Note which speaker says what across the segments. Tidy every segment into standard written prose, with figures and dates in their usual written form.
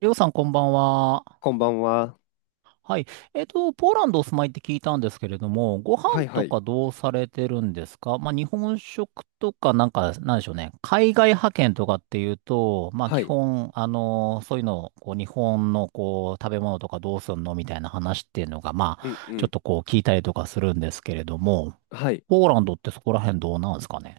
Speaker 1: りょうさん、こんばんは。
Speaker 2: こんばんは。
Speaker 1: はい。ポーランドお住まいって聞いたんですけれども、ご
Speaker 2: は
Speaker 1: 飯
Speaker 2: いは
Speaker 1: と
Speaker 2: い。
Speaker 1: かどうされてるんですか？まあ、日本食とか、なんか、なんでしょうね。海外派遣とかっていうと、まあ、基
Speaker 2: はい。
Speaker 1: 本、そういうのを、こう、日本の、こう、食べ物とかどうすんのみたいな話っていうのが、ま
Speaker 2: うん
Speaker 1: あ、
Speaker 2: う
Speaker 1: ちょっ
Speaker 2: ん。
Speaker 1: とこう、聞いたりとかするんですけれども、
Speaker 2: はい。
Speaker 1: ポーランドってそこら辺どうなんですかね？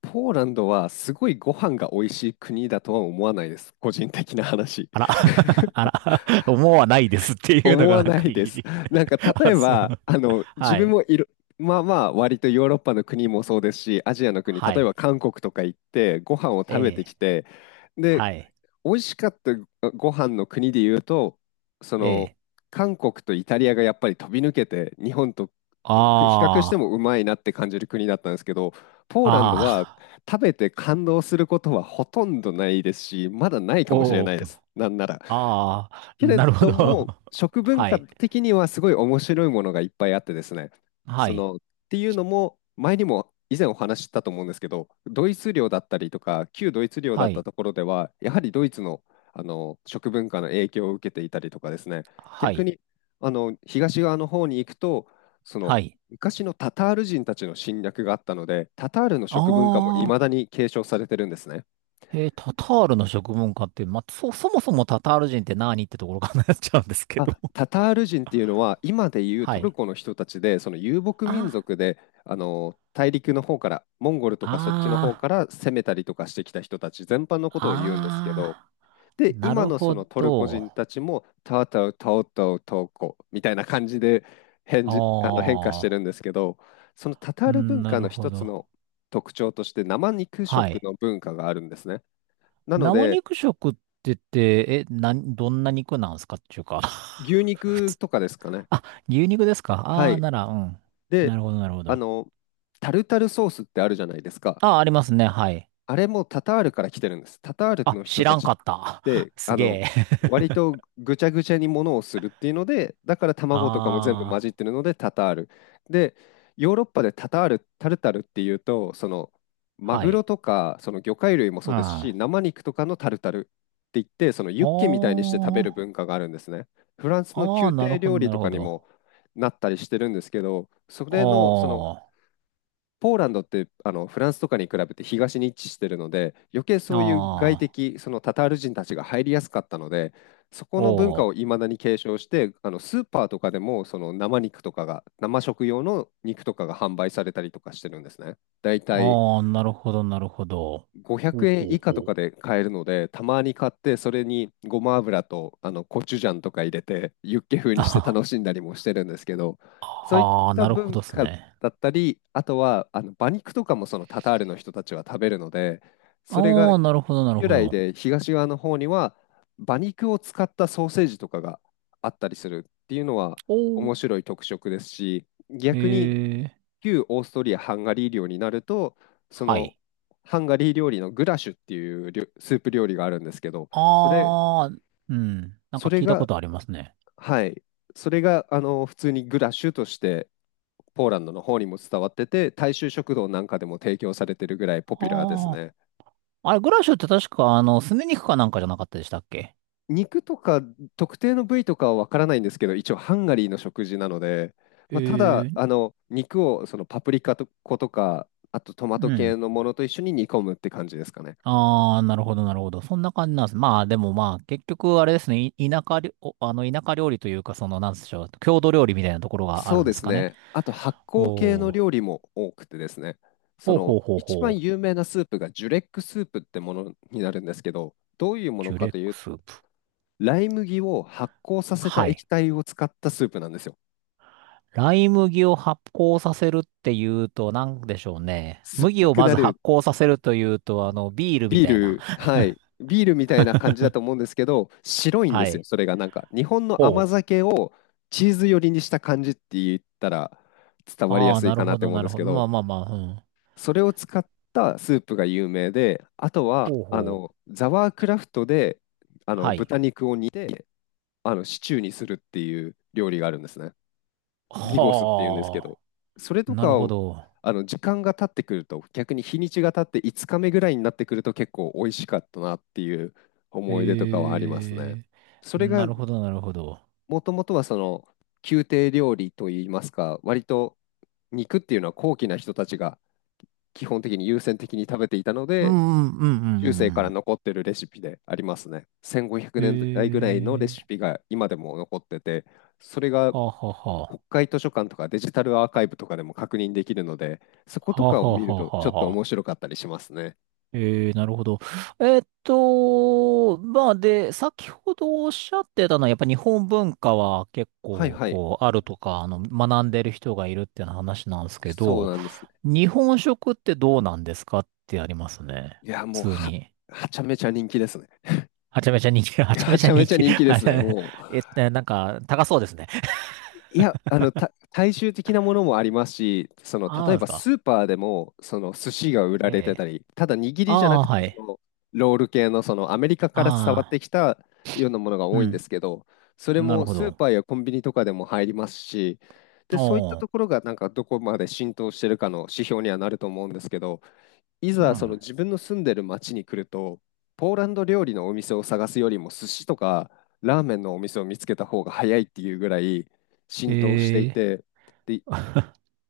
Speaker 2: ポーランドはすごいご飯が美味しい国だとは思わないです。個人的な話。
Speaker 1: あら、あら、思わないですっていうの
Speaker 2: 思
Speaker 1: が
Speaker 2: わ
Speaker 1: なん
Speaker 2: な
Speaker 1: か
Speaker 2: い
Speaker 1: い
Speaker 2: です。
Speaker 1: い。
Speaker 2: なんか例
Speaker 1: あ、
Speaker 2: え
Speaker 1: そう。
Speaker 2: ば、自
Speaker 1: は
Speaker 2: 分
Speaker 1: い。
Speaker 2: もいる、まあまあ割とヨーロッパの国もそうですし、アジアの国、例
Speaker 1: は
Speaker 2: えば
Speaker 1: い。
Speaker 2: 韓国とか行ってご飯を
Speaker 1: え
Speaker 2: 食べてき
Speaker 1: え、
Speaker 2: て、で、
Speaker 1: はい、
Speaker 2: 美味しかったご飯の国で言うと、そ
Speaker 1: え
Speaker 2: の、
Speaker 1: え、
Speaker 2: 韓国とイタリアがやっぱり飛び抜けて、日本と比較して
Speaker 1: あ
Speaker 2: もうまいなって感じる国だったんですけど、ポー
Speaker 1: あ、
Speaker 2: ランドは
Speaker 1: ああ、
Speaker 2: 食べて感動することはほとんどないですし、まだないかもしれ
Speaker 1: お
Speaker 2: な
Speaker 1: お、
Speaker 2: いです。なんなら。
Speaker 1: ああ、
Speaker 2: けれ
Speaker 1: なるほ
Speaker 2: ど
Speaker 1: ど。
Speaker 2: も、食 文
Speaker 1: は
Speaker 2: 化
Speaker 1: い、
Speaker 2: 的にはすごい面白いものがいっぱいあってですね。
Speaker 1: はい、
Speaker 2: っていうのも、前にも以前お話ししたと思うんですけど、ドイツ領だったりとか、旧ドイツ領だ
Speaker 1: は
Speaker 2: った
Speaker 1: い、
Speaker 2: ところでは、やはりドイツの、食文化の影響を受けていたりとかですね、
Speaker 1: は
Speaker 2: 逆
Speaker 1: い、
Speaker 2: に東側の方に行くと、その
Speaker 1: はい。
Speaker 2: 昔のタタール人たちの侵略があったので、タタールの食文化もいまだ
Speaker 1: ああ、
Speaker 2: に継承されてるんですね。
Speaker 1: えー、タタールの食文化って、まあ、そ、そもそもタタール人って何ってところからなっちゃうんですけど。
Speaker 2: あ、タタール人っていうのは今でいう
Speaker 1: は
Speaker 2: トル
Speaker 1: い。
Speaker 2: コの人たちで、その遊牧民
Speaker 1: あ、
Speaker 2: 族で、大陸の方からモンゴルとかそっちの方か
Speaker 1: あ
Speaker 2: ら攻めたりとかしてきた人たち全般のことを言うんですけど、
Speaker 1: あ、ああ、
Speaker 2: で
Speaker 1: な
Speaker 2: 今
Speaker 1: る
Speaker 2: のそ
Speaker 1: ほ
Speaker 2: のトルコ
Speaker 1: ど。
Speaker 2: 人たちもタウタウタオタウトウコみたいな感じで変
Speaker 1: あ
Speaker 2: じ、あの変化してる
Speaker 1: あ、
Speaker 2: んですけど、そのタタ
Speaker 1: う
Speaker 2: ール
Speaker 1: ん、
Speaker 2: 文
Speaker 1: な
Speaker 2: 化
Speaker 1: る
Speaker 2: の
Speaker 1: ほ
Speaker 2: 一つ
Speaker 1: ど。
Speaker 2: の特徴として生肉
Speaker 1: は
Speaker 2: 食
Speaker 1: い。
Speaker 2: の文化があるんですね。なの
Speaker 1: 生
Speaker 2: で
Speaker 1: 肉食って言って、え、なん、どんな肉なんすかっていうか
Speaker 2: 牛
Speaker 1: 普
Speaker 2: 肉
Speaker 1: 通。
Speaker 2: とかですかね。
Speaker 1: あ、牛肉ですか、
Speaker 2: は
Speaker 1: ああー、
Speaker 2: い。
Speaker 1: なら、うん。
Speaker 2: で、
Speaker 1: なるほど、なるほ
Speaker 2: あ
Speaker 1: ど。
Speaker 2: の、タルタルソースってあるじゃないですか。
Speaker 1: あ、ありますね、はい。
Speaker 2: あれもタタールから来てるんです。タタール
Speaker 1: あ、
Speaker 2: の
Speaker 1: 知
Speaker 2: 人た
Speaker 1: らん
Speaker 2: ちっ
Speaker 1: かった。
Speaker 2: て、
Speaker 1: すげえ。
Speaker 2: 割とぐちゃぐちゃにものをするっていうので、だから 卵とかも全部混じ
Speaker 1: あ
Speaker 2: ってるのでタタール。で、ヨーロッパでタタール、タルタルっていうと、
Speaker 1: あ、
Speaker 2: マ
Speaker 1: は
Speaker 2: グロ
Speaker 1: い。
Speaker 2: とか、その魚介類も
Speaker 1: う
Speaker 2: そ
Speaker 1: ん。
Speaker 2: うですし、
Speaker 1: あ
Speaker 2: 生肉とかのタルタルって言って、そのユッ
Speaker 1: ー、
Speaker 2: ケみたいにして食べる文化があるんですね。フランスの
Speaker 1: あー、
Speaker 2: 宮
Speaker 1: なる
Speaker 2: 廷
Speaker 1: ほど、
Speaker 2: 料理
Speaker 1: なる
Speaker 2: とか
Speaker 1: ほ
Speaker 2: に
Speaker 1: ど。
Speaker 2: もなったりしてるんですけど、それの、その、
Speaker 1: あ
Speaker 2: ポーランドってフランスとかに比べて東に位置してるので、余計そ
Speaker 1: あ、
Speaker 2: ういう外
Speaker 1: ああ、
Speaker 2: 敵、そのタタール人たちが入りやすかったので、そこ
Speaker 1: お
Speaker 2: の文化
Speaker 1: ー、
Speaker 2: をいまだに継承して、スーパーとかでもその生肉とかが、生食用の肉とかが販売されたりとかしてるんですね。だいたい
Speaker 1: ああ、なるほど、なるほど。
Speaker 2: 500
Speaker 1: ほう
Speaker 2: 円
Speaker 1: ほう
Speaker 2: 以下と
Speaker 1: ほう。
Speaker 2: かで買えるので、たまに買って、それにごま油とコチュジャンとか入れて、ユッケ風
Speaker 1: あ
Speaker 2: にして
Speaker 1: は、
Speaker 2: 楽しんだりもしてるんですけど、そういっ
Speaker 1: はあー、
Speaker 2: た
Speaker 1: なるほ
Speaker 2: 文
Speaker 1: どっす
Speaker 2: 化
Speaker 1: ね。
Speaker 2: だったり、あとは馬肉とかもそのタタールの人たちは食べるので、それが
Speaker 1: ああ、なるほど、なる
Speaker 2: 由
Speaker 1: ほ
Speaker 2: 来
Speaker 1: ど。
Speaker 2: で東側の方には馬肉を使ったソーセージとかがあったりするっていうのは
Speaker 1: お、
Speaker 2: 面白い特色ですし、逆に
Speaker 1: ええ、
Speaker 2: 旧オーストリア・ハンガリー領になると、そ
Speaker 1: は
Speaker 2: の
Speaker 1: い。
Speaker 2: ハンガリー料理のグラシュっていうスープ料理があるんですけど、それ、
Speaker 1: あー、うん。なん
Speaker 2: そ
Speaker 1: か
Speaker 2: れ
Speaker 1: 聞いたこ
Speaker 2: が、
Speaker 1: とありますね。
Speaker 2: はい、それが普通にグラシュとしてポーランドの方にも伝わってて、大衆食堂なんかでも提供されてるぐらいポピュラーです
Speaker 1: あー。
Speaker 2: ね。
Speaker 1: あれ、グラッシュって確か、すね肉かなんかじゃなかったでしたっけ？
Speaker 2: 肉とか特定の部位とかはわからないんですけど、一応ハンガリーの食事なので、まあ、ただ
Speaker 1: ええ、
Speaker 2: 肉をそのパプリカと粉とか、あとトマト
Speaker 1: う
Speaker 2: 系
Speaker 1: ん。
Speaker 2: のものと一緒に煮込むって感じですかね。
Speaker 1: あー、なるほど、なるほど。そんな感じなんです。まあ、でもまあ、結局、あれですね、い、田舎りお、田舎料理というか、その、なんでしょう、郷土料理みたいなところがあ
Speaker 2: そう
Speaker 1: るん
Speaker 2: で
Speaker 1: です
Speaker 2: す
Speaker 1: かね。
Speaker 2: ね。あと発酵系の
Speaker 1: おー。
Speaker 2: 料理も多くてですね、そ
Speaker 1: ほう
Speaker 2: の
Speaker 1: ほうほう
Speaker 2: 一
Speaker 1: ほ
Speaker 2: 番
Speaker 1: う。
Speaker 2: 有名なスープがジュレックスープってものになるんですけど、どういうもの
Speaker 1: ジュ
Speaker 2: か
Speaker 1: レッ
Speaker 2: とい
Speaker 1: ク
Speaker 2: うと、
Speaker 1: スープ。
Speaker 2: ライ麦を発酵させた
Speaker 1: は
Speaker 2: 液
Speaker 1: い。
Speaker 2: 体を使ったスープなんですよ。
Speaker 1: ライ麦を発酵させるっていうと、なんでしょうね。
Speaker 2: 酸っ
Speaker 1: 麦
Speaker 2: ぱ
Speaker 1: を
Speaker 2: く
Speaker 1: ま
Speaker 2: な
Speaker 1: ず発
Speaker 2: る
Speaker 1: 酵させるというと、ビールみ
Speaker 2: ビー
Speaker 1: たいな。
Speaker 2: ル、はい、ビールみたいな感じだと思うんですけど、白いんで
Speaker 1: は
Speaker 2: すよ、
Speaker 1: い。
Speaker 2: それがなんか。日本の甘
Speaker 1: ほう。
Speaker 2: 酒をチーズ寄りにした感じって言ったら伝わりや
Speaker 1: ああ、
Speaker 2: すい
Speaker 1: なる
Speaker 2: かな
Speaker 1: ほ
Speaker 2: って
Speaker 1: ど、
Speaker 2: 思うん
Speaker 1: な
Speaker 2: で
Speaker 1: る
Speaker 2: す
Speaker 1: ほ
Speaker 2: け
Speaker 1: ど。ま
Speaker 2: ど、
Speaker 1: あまあまあ、うん。
Speaker 2: それを使ったスープが有名で、あとは
Speaker 1: ほうほう。
Speaker 2: ザワークラフトで
Speaker 1: はい。
Speaker 2: 豚肉を煮てシチューにするっていう料理があるんですね。ビゴスっていうんですけど、
Speaker 1: は
Speaker 2: それ
Speaker 1: あ。
Speaker 2: と
Speaker 1: なる
Speaker 2: か
Speaker 1: ほ
Speaker 2: を
Speaker 1: ど。
Speaker 2: 時間が経ってくると、逆に日にちが経って5日目ぐらいになってくると結構美味しかったなっていう思い出とかはあります
Speaker 1: え
Speaker 2: ね。
Speaker 1: え。
Speaker 2: それ
Speaker 1: な
Speaker 2: が
Speaker 1: るほど、なるほど。
Speaker 2: もともとはその宮廷料理といいますか、割と肉っていうのは高貴な人たちが基本的に優先的に食べていたの
Speaker 1: う
Speaker 2: で、
Speaker 1: んうんうん
Speaker 2: 中世か
Speaker 1: う
Speaker 2: ら
Speaker 1: ん
Speaker 2: 残ってるレシピでありますね。1500
Speaker 1: う
Speaker 2: 年代
Speaker 1: ん。
Speaker 2: ぐらいのレ
Speaker 1: え
Speaker 2: シ
Speaker 1: え。
Speaker 2: ピが今でも残ってて、それが
Speaker 1: はあはあはあ。
Speaker 2: 国会図書館とかデジタルアーカイブとかでも確認できるので、そこと
Speaker 1: はあ
Speaker 2: か
Speaker 1: は
Speaker 2: を
Speaker 1: あ
Speaker 2: 見
Speaker 1: は
Speaker 2: る
Speaker 1: あ
Speaker 2: と
Speaker 1: は
Speaker 2: ちょっ
Speaker 1: あはあは
Speaker 2: と
Speaker 1: あ
Speaker 2: 面
Speaker 1: は、
Speaker 2: 白かったりしますね。
Speaker 1: えー、なるほど。まあで、先ほどおっしゃってたのは、やっぱ日本文化は結
Speaker 2: はい
Speaker 1: 構、
Speaker 2: はい、
Speaker 1: こう、あるとか、学んでる人がいるっていう話なんですけ
Speaker 2: そう
Speaker 1: ど、
Speaker 2: なんですね。
Speaker 1: 日本食ってどうなんですかってありますね。
Speaker 2: いや、もう
Speaker 1: 普通
Speaker 2: は、
Speaker 1: に。
Speaker 2: はちゃめちゃ人気ですね。
Speaker 1: はちゃめちゃ人気、
Speaker 2: い
Speaker 1: は
Speaker 2: や、
Speaker 1: ちゃ
Speaker 2: は
Speaker 1: めち
Speaker 2: ち
Speaker 1: ゃ
Speaker 2: ゃめ
Speaker 1: 人
Speaker 2: ちゃ
Speaker 1: 気。
Speaker 2: 人気で
Speaker 1: あ
Speaker 2: すね。
Speaker 1: れ、なんか、高そうですね。
Speaker 2: いや、大衆的なものもありますし、
Speaker 1: あ
Speaker 2: 例
Speaker 1: あ、
Speaker 2: え
Speaker 1: で
Speaker 2: ば
Speaker 1: す
Speaker 2: ス
Speaker 1: か。
Speaker 2: ーパーでも、寿司が売ら
Speaker 1: え
Speaker 2: れてた
Speaker 1: え。
Speaker 2: り、ただ握
Speaker 1: あ
Speaker 2: りじゃなく
Speaker 1: あ、
Speaker 2: て、
Speaker 1: はい。
Speaker 2: ロール系の、アメリカから伝わっ
Speaker 1: あ
Speaker 2: て
Speaker 1: あ、
Speaker 2: きたようなものが
Speaker 1: う
Speaker 2: 多いんで
Speaker 1: ん。
Speaker 2: すけど、それ
Speaker 1: なる
Speaker 2: も
Speaker 1: ほ
Speaker 2: スー
Speaker 1: ど。
Speaker 2: パーやコンビニとかでも入りますし、で、そういった
Speaker 1: お
Speaker 2: とこ
Speaker 1: ー、
Speaker 2: ろが、なんか、どこまで浸透してるかの指標にはなると思うんですけど、い
Speaker 1: う
Speaker 2: ざその
Speaker 1: ん。
Speaker 2: 自分の住んでる町に来ると、ポーランド料理のお店を探すよりも寿司とかラーメンのお店を見つけた方が早いっていうぐらい浸透してい
Speaker 1: え
Speaker 2: て、で、
Speaker 1: え。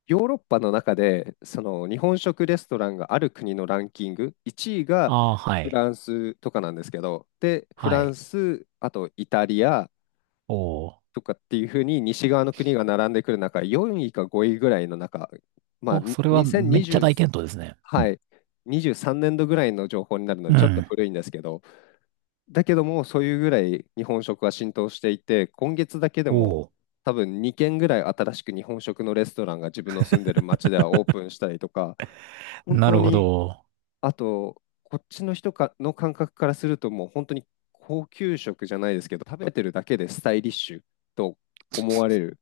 Speaker 2: ヨーロッパの中でその日本食レストランがある国のランキング、1位が
Speaker 1: ああ、は
Speaker 2: フ
Speaker 1: い。
Speaker 2: ランスとかなんですけど、で、フ
Speaker 1: は
Speaker 2: ラン
Speaker 1: い。
Speaker 2: ス、あとイタリア
Speaker 1: おー、
Speaker 2: とかっていうふうに西側の国が並んでくる中、4位か5位ぐらいの中、まあ、
Speaker 1: お、
Speaker 2: に
Speaker 1: それはめっちゃ大
Speaker 2: 2023、
Speaker 1: 健闘ですね。う
Speaker 2: は
Speaker 1: ん、
Speaker 2: い、23年度ぐらいの情報になるので、ちょっと古いんですけど、だけども、そういうぐらい日本食は浸透していて、今月だけで
Speaker 1: お
Speaker 2: も、
Speaker 1: お、
Speaker 2: 多分2軒ぐらい新しく日本食のレストランが自分の住んでる町ではオープンしたりとか、本
Speaker 1: な
Speaker 2: 当
Speaker 1: るほ
Speaker 2: に、
Speaker 1: ど。
Speaker 2: あと、こっちの人かの感覚からすると、もう本当に高級食じゃないですけど、食べてるだけでスタイリッシュと思われる。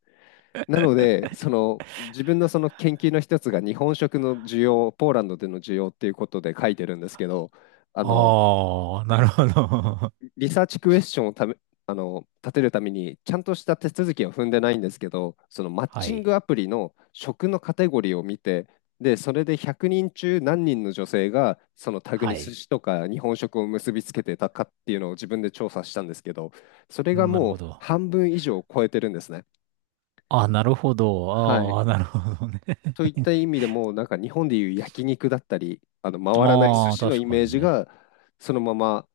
Speaker 2: なので、その自分のその研究の一つが日本食の需要、ポーランドでの需要っていうことで書いてるんですけど、あの
Speaker 1: ああ、なるほど。
Speaker 2: リサーチクエスチョンをため、立てるためにちゃんとした手続きは踏んでないんですけど、そのマ ッ
Speaker 1: は
Speaker 2: チン
Speaker 1: い。
Speaker 2: グアプリの食のカテゴリーを見て、で、それで100人中何人の女性がそのタグ
Speaker 1: は
Speaker 2: に寿
Speaker 1: い。
Speaker 2: 司とか日本食を結びつけてたかっていうのを自分で調査したんですけど、それが
Speaker 1: なる
Speaker 2: も
Speaker 1: ほ
Speaker 2: う
Speaker 1: ど。
Speaker 2: 半分以上を超えてるんですね。
Speaker 1: あ、なるほど。
Speaker 2: はい。
Speaker 1: ああ、なるほどね。
Speaker 2: と いった意味でも、なんか日本でいう焼肉だったり、あの回らない寿
Speaker 1: ああ、
Speaker 2: 司の
Speaker 1: 確
Speaker 2: イ
Speaker 1: か
Speaker 2: メー
Speaker 1: に
Speaker 2: ジ
Speaker 1: ね。
Speaker 2: が、そのまま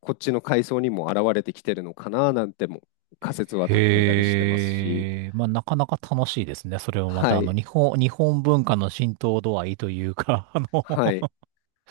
Speaker 2: こっちの海藻にも現れてきてるのかななんても仮説は立てたりしてますし、
Speaker 1: へえ。まあ、なかなか楽しいですね。それもま
Speaker 2: は
Speaker 1: た、
Speaker 2: い、
Speaker 1: 日本、日本文化の浸透度合いというか、
Speaker 2: はい。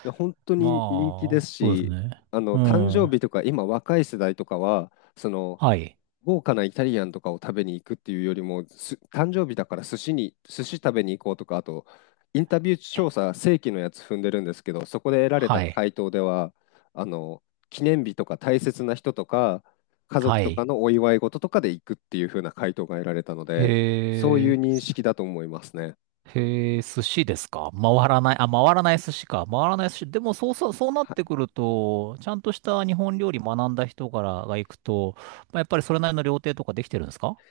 Speaker 2: で本当
Speaker 1: ま
Speaker 2: に人気です
Speaker 1: あ、そうです
Speaker 2: し、
Speaker 1: ね。う
Speaker 2: 誕生
Speaker 1: ん。
Speaker 2: 日とか、今、若い世代とかは、その
Speaker 1: はい。
Speaker 2: 豪華なイタリアンとかを食べに行くっていうよりも、誕生日だから寿司食べに行こうとか、あと、インタビュー調査、正規のやつ踏んでるんですけど、そこで得られ
Speaker 1: は
Speaker 2: た
Speaker 1: い。
Speaker 2: 回答では、あの記念日とか大切な人とか、家
Speaker 1: は
Speaker 2: 族とか
Speaker 1: い。
Speaker 2: のお祝い事とかで行くっていう風な回答が得られたので、そう
Speaker 1: へ
Speaker 2: いう
Speaker 1: え、
Speaker 2: 認識だと思いますね。
Speaker 1: へえ、寿司ですか回らない、あ、回らない寿司か。回らない寿司。でも、そうそう、そうなっ
Speaker 2: は
Speaker 1: て
Speaker 2: い。
Speaker 1: くると、ちゃんとした日本料理学んだ人からが行くと、まあ、やっぱりそれなりの料亭とかできてるんですか？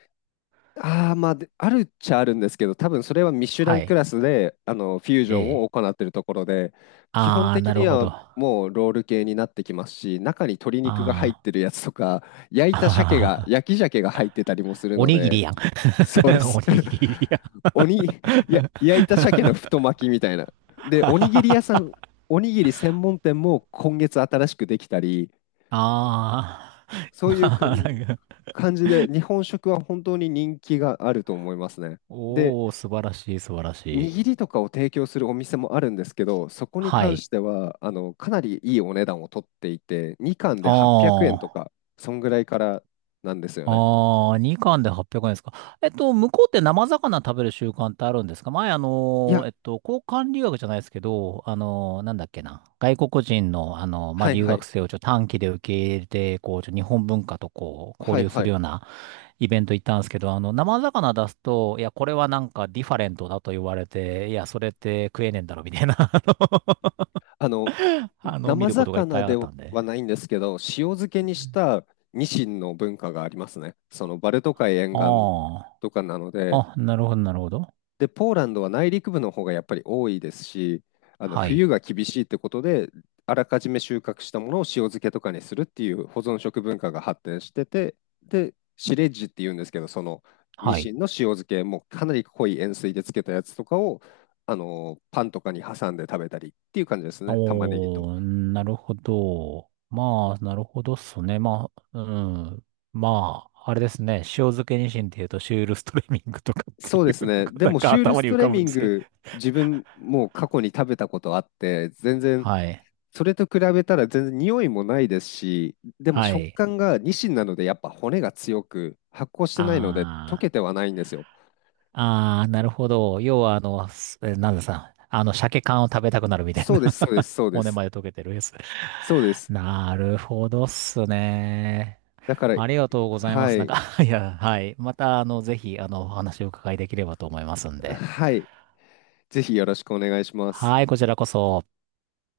Speaker 2: ああ、まあ、であるっちゃあるんですけど、多分それはミシュラ
Speaker 1: は
Speaker 2: ンク
Speaker 1: い。
Speaker 2: ラスで、フュージ
Speaker 1: え
Speaker 2: ョンを
Speaker 1: え。
Speaker 2: 行っているところで、基本
Speaker 1: ああ、
Speaker 2: 的
Speaker 1: なる
Speaker 2: に
Speaker 1: ほ
Speaker 2: は
Speaker 1: ど。あ
Speaker 2: もうロール系になってきますし、中に鶏肉が入っ
Speaker 1: あ。
Speaker 2: てるやつとか、焼い
Speaker 1: あ
Speaker 2: た
Speaker 1: はは
Speaker 2: 鮭が、
Speaker 1: は
Speaker 2: 焼き鮭が入ってたりもする
Speaker 1: お
Speaker 2: の
Speaker 1: にぎり
Speaker 2: で、
Speaker 1: やん。
Speaker 2: そうで
Speaker 1: お
Speaker 2: す。
Speaker 1: にぎりやん。
Speaker 2: 鬼、焼いた鮭の 太巻きみたいな。で、おにぎり屋さん、おにぎり専門店も今月新しくできたり、
Speaker 1: ああ。
Speaker 2: そう
Speaker 1: ま
Speaker 2: いう感
Speaker 1: あ、
Speaker 2: じ
Speaker 1: なんか、
Speaker 2: 感じで、日本食は本当に人気があると思いますね。で、
Speaker 1: おー、素晴らしい、素晴らしい。
Speaker 2: 握りとかを提供するお店もあるんですけど、そこに
Speaker 1: は
Speaker 2: 関し
Speaker 1: い。
Speaker 2: ては、かなりいいお値段を取っていて、2貫で
Speaker 1: あ
Speaker 2: 800円と
Speaker 1: あ。
Speaker 2: か、そんぐらいからなんですよね。
Speaker 1: ああ、2貫で800円ですか。向こうって生魚食べる習慣ってあるんですか？前、
Speaker 2: いや、
Speaker 1: 交換留学じゃないですけど、なんだっけな。外国人の、まあ、
Speaker 2: はい
Speaker 1: 留
Speaker 2: は
Speaker 1: 学
Speaker 2: い、
Speaker 1: 生をちょっと短期で受け入れて、こう、ちょっと日本文化とこう、交
Speaker 2: はい
Speaker 1: 流す
Speaker 2: は
Speaker 1: る
Speaker 2: い。
Speaker 1: ようなイベント行ったんですけど、生魚出すと、いや、これはなんかディファレントだと言われて、いや、それって食えねえんだろ、みたいな、
Speaker 2: あの、
Speaker 1: あの見
Speaker 2: 生
Speaker 1: ることがいっぱ
Speaker 2: 魚
Speaker 1: いあ
Speaker 2: で
Speaker 1: ったんで。
Speaker 2: はないんですけど、塩漬けにしたニシンの文化がありますね。そのバルト海沿岸
Speaker 1: あ
Speaker 2: とかなので、
Speaker 1: あ、あ、なるほど、なるほど。
Speaker 2: で、ポーランドは内陸部の方がやっぱり多いですし、
Speaker 1: は
Speaker 2: 冬
Speaker 1: い、
Speaker 2: が厳しいってことで、あらかじめ収穫したものを塩漬けとかにするっていう保存食文化が発展してて、で、シレッジっていうんですけど、そのニ
Speaker 1: は
Speaker 2: シ
Speaker 1: い。
Speaker 2: ンの塩漬け、もうかなり濃い塩水で漬けたやつとかを、パンとかに挟んで食べたりっていう感じですね、玉ねぎと。
Speaker 1: おー、なるほど。まあ、なるほどっすね。まあ、うん。まあ、あれですね。塩漬けニシンっていうと、シュールストレミングとかって
Speaker 2: そう
Speaker 1: い
Speaker 2: で
Speaker 1: う
Speaker 2: す
Speaker 1: の
Speaker 2: ね、
Speaker 1: が、
Speaker 2: で
Speaker 1: なん
Speaker 2: も
Speaker 1: か
Speaker 2: シュール
Speaker 1: 頭
Speaker 2: ス
Speaker 1: に
Speaker 2: ト
Speaker 1: 浮
Speaker 2: レ
Speaker 1: かぶ
Speaker 2: ミ
Speaker 1: ん
Speaker 2: ン
Speaker 1: ですけど。
Speaker 2: グ、自分もう過去に食べたことあって、全然
Speaker 1: はい。
Speaker 2: それと比べたら全然匂いもないですし、でも
Speaker 1: は
Speaker 2: 食
Speaker 1: い。
Speaker 2: 感がニシンなのでやっぱ骨が強く発酵してないので溶
Speaker 1: あ
Speaker 2: け
Speaker 1: ー。
Speaker 2: てはないんですよ。
Speaker 1: あー、なるほど。要は、すえなんださ、鮭缶を食べたくなるみたい
Speaker 2: そう
Speaker 1: な。
Speaker 2: です、そ うです、そうで
Speaker 1: 骨
Speaker 2: す。
Speaker 1: まで溶けてるやつ。
Speaker 2: そうです。
Speaker 1: なるほどっすね。
Speaker 2: だから、
Speaker 1: ありがとうございま
Speaker 2: は
Speaker 1: す。なん
Speaker 2: い、
Speaker 1: か いや、はい。また、ぜひ、お話をお伺いできればと思いますんで。
Speaker 2: はい、ぜひよろしくお願いします。
Speaker 1: はい、こちらこそ。